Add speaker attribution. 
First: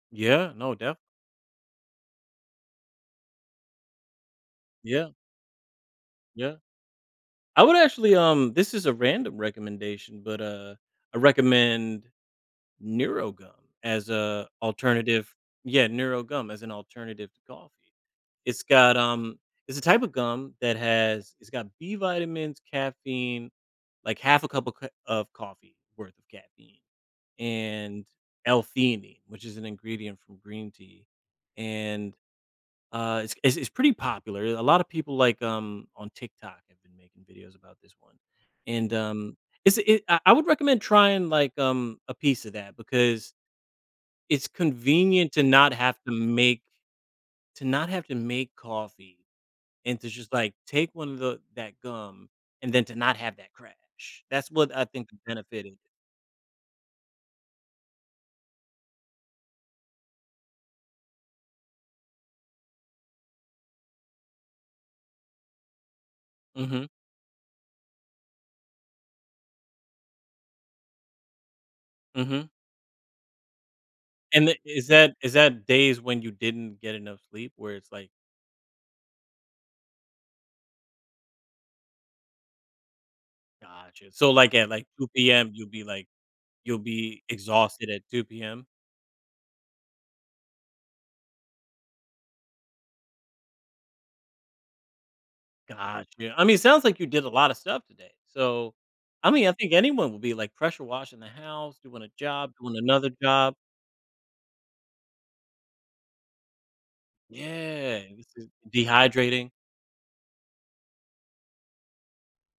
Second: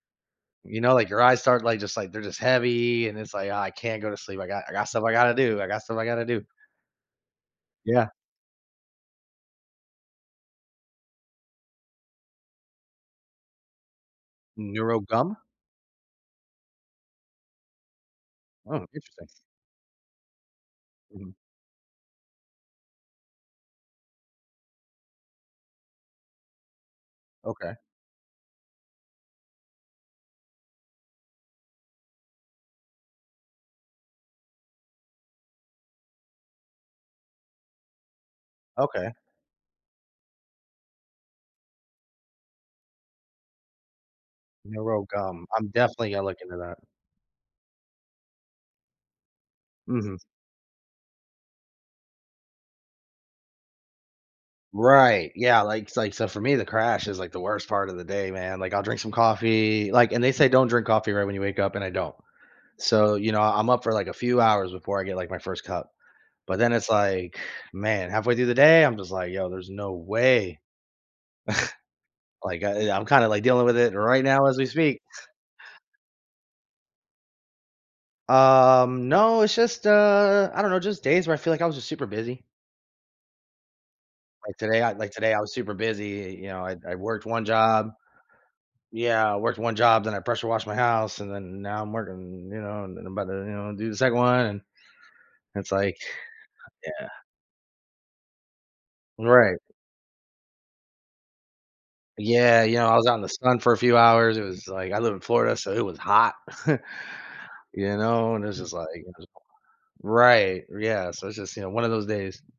Speaker 1: Yeah. No,
Speaker 2: You know,
Speaker 1: def
Speaker 2: like, your eyes start, like, just, like they're just heavy, and it's, like, "Oh, I can't go to sleep I got I got stuff I
Speaker 1: Yeah.
Speaker 2: gotta do, I got stuff I gotta do."
Speaker 1: Yeah. I would
Speaker 2: Yeah.
Speaker 1: actually, um this is a random recommendation, but, uh, I recommend NeuroGum as a alternative
Speaker 2: NeuroGum?
Speaker 1: yeah, "NeuroGum" as an alternative to coffee. It's
Speaker 2: Oh,
Speaker 1: got,
Speaker 2: interesting.
Speaker 1: um it's a type of gum that
Speaker 2: Mhm.
Speaker 1: has it's got B vitamins, caffeine, like, 1/2 a cup of cr of coffee worth of caffeine,
Speaker 2: Okay.
Speaker 1: and L-Theanine, which is an ingredient from green tea, and, uh, it's it's it's pretty popular a lotta people, like, um, on TikTok have been making videos about this one, and,
Speaker 2: Okay.
Speaker 1: um, it's a I I would recommend trying, like, um, a piece of that because it's convenient to
Speaker 2: NeuroGum. I'm
Speaker 1: not have
Speaker 2: definitely
Speaker 1: to
Speaker 2: gonna look into
Speaker 1: make
Speaker 2: that.
Speaker 1: to not have to make coffee and to
Speaker 2: Mhm.
Speaker 1: just, like, take 1 of the that gum and then to not have to crash that's what I think the
Speaker 2: Right. Yeah,
Speaker 1: benefit is.
Speaker 2: like, it's like so for me, the crash is, like, the worst part of the day, man, like, I'll drink some coffee, like and they say, "Don't drink coffee right when you wake up." And I don't, so, you know, I'm up for, like, a few hours before I get, like, my 1st cup. But then
Speaker 1: Mhm.
Speaker 2: it's, like, "Man." halfway through the day, I'm just, like, "Yo, there's no way."
Speaker 1: Mhm.
Speaker 2: Like, I I'm kinda, like, dealing with it right now
Speaker 1: And tha
Speaker 2: as we
Speaker 1: is
Speaker 2: speak.
Speaker 1: that is that days when you didn't get enough sleep where it's like
Speaker 2: Um, no it's just uh, I don't know, just days where I feel like I was just super busy.
Speaker 1: Gotcha. So, like,
Speaker 2: Like,
Speaker 1: at,
Speaker 2: today
Speaker 1: like,
Speaker 2: I
Speaker 1: 2:00
Speaker 2: like, today, I
Speaker 1: PM,
Speaker 2: was
Speaker 1: you'll
Speaker 2: super
Speaker 1: be like
Speaker 2: busy you know, I
Speaker 1: you'll
Speaker 2: I
Speaker 1: be
Speaker 2: worked 1
Speaker 1: exhausted
Speaker 2: job.
Speaker 1: at 2 PM?
Speaker 2: Yeah. I worked 1 job, then I pressure washed my house, and then now I'm working, you know, and then I'm about to, you know, do the 2nd one. It's, like,
Speaker 1: Gotcha. I mean, it sounds like you
Speaker 2: yeah.
Speaker 1: did a lotta stuff today. So, I mean I
Speaker 2: Right.
Speaker 1: think anyone will be like, pressure washing the house, doing a job,
Speaker 2: Yeah, you
Speaker 1: doing
Speaker 2: know, I was
Speaker 1: another
Speaker 2: out in the
Speaker 1: job.
Speaker 2: sun for a few hours it was, like I live in Florida, so it was hot. You
Speaker 1: Yeah. This
Speaker 2: know, and it
Speaker 1: is
Speaker 2: was just, like, [unintelligible]
Speaker 1: dehydrating.
Speaker 2: Right. Yeah. So, it's just, you know, 1 of those days.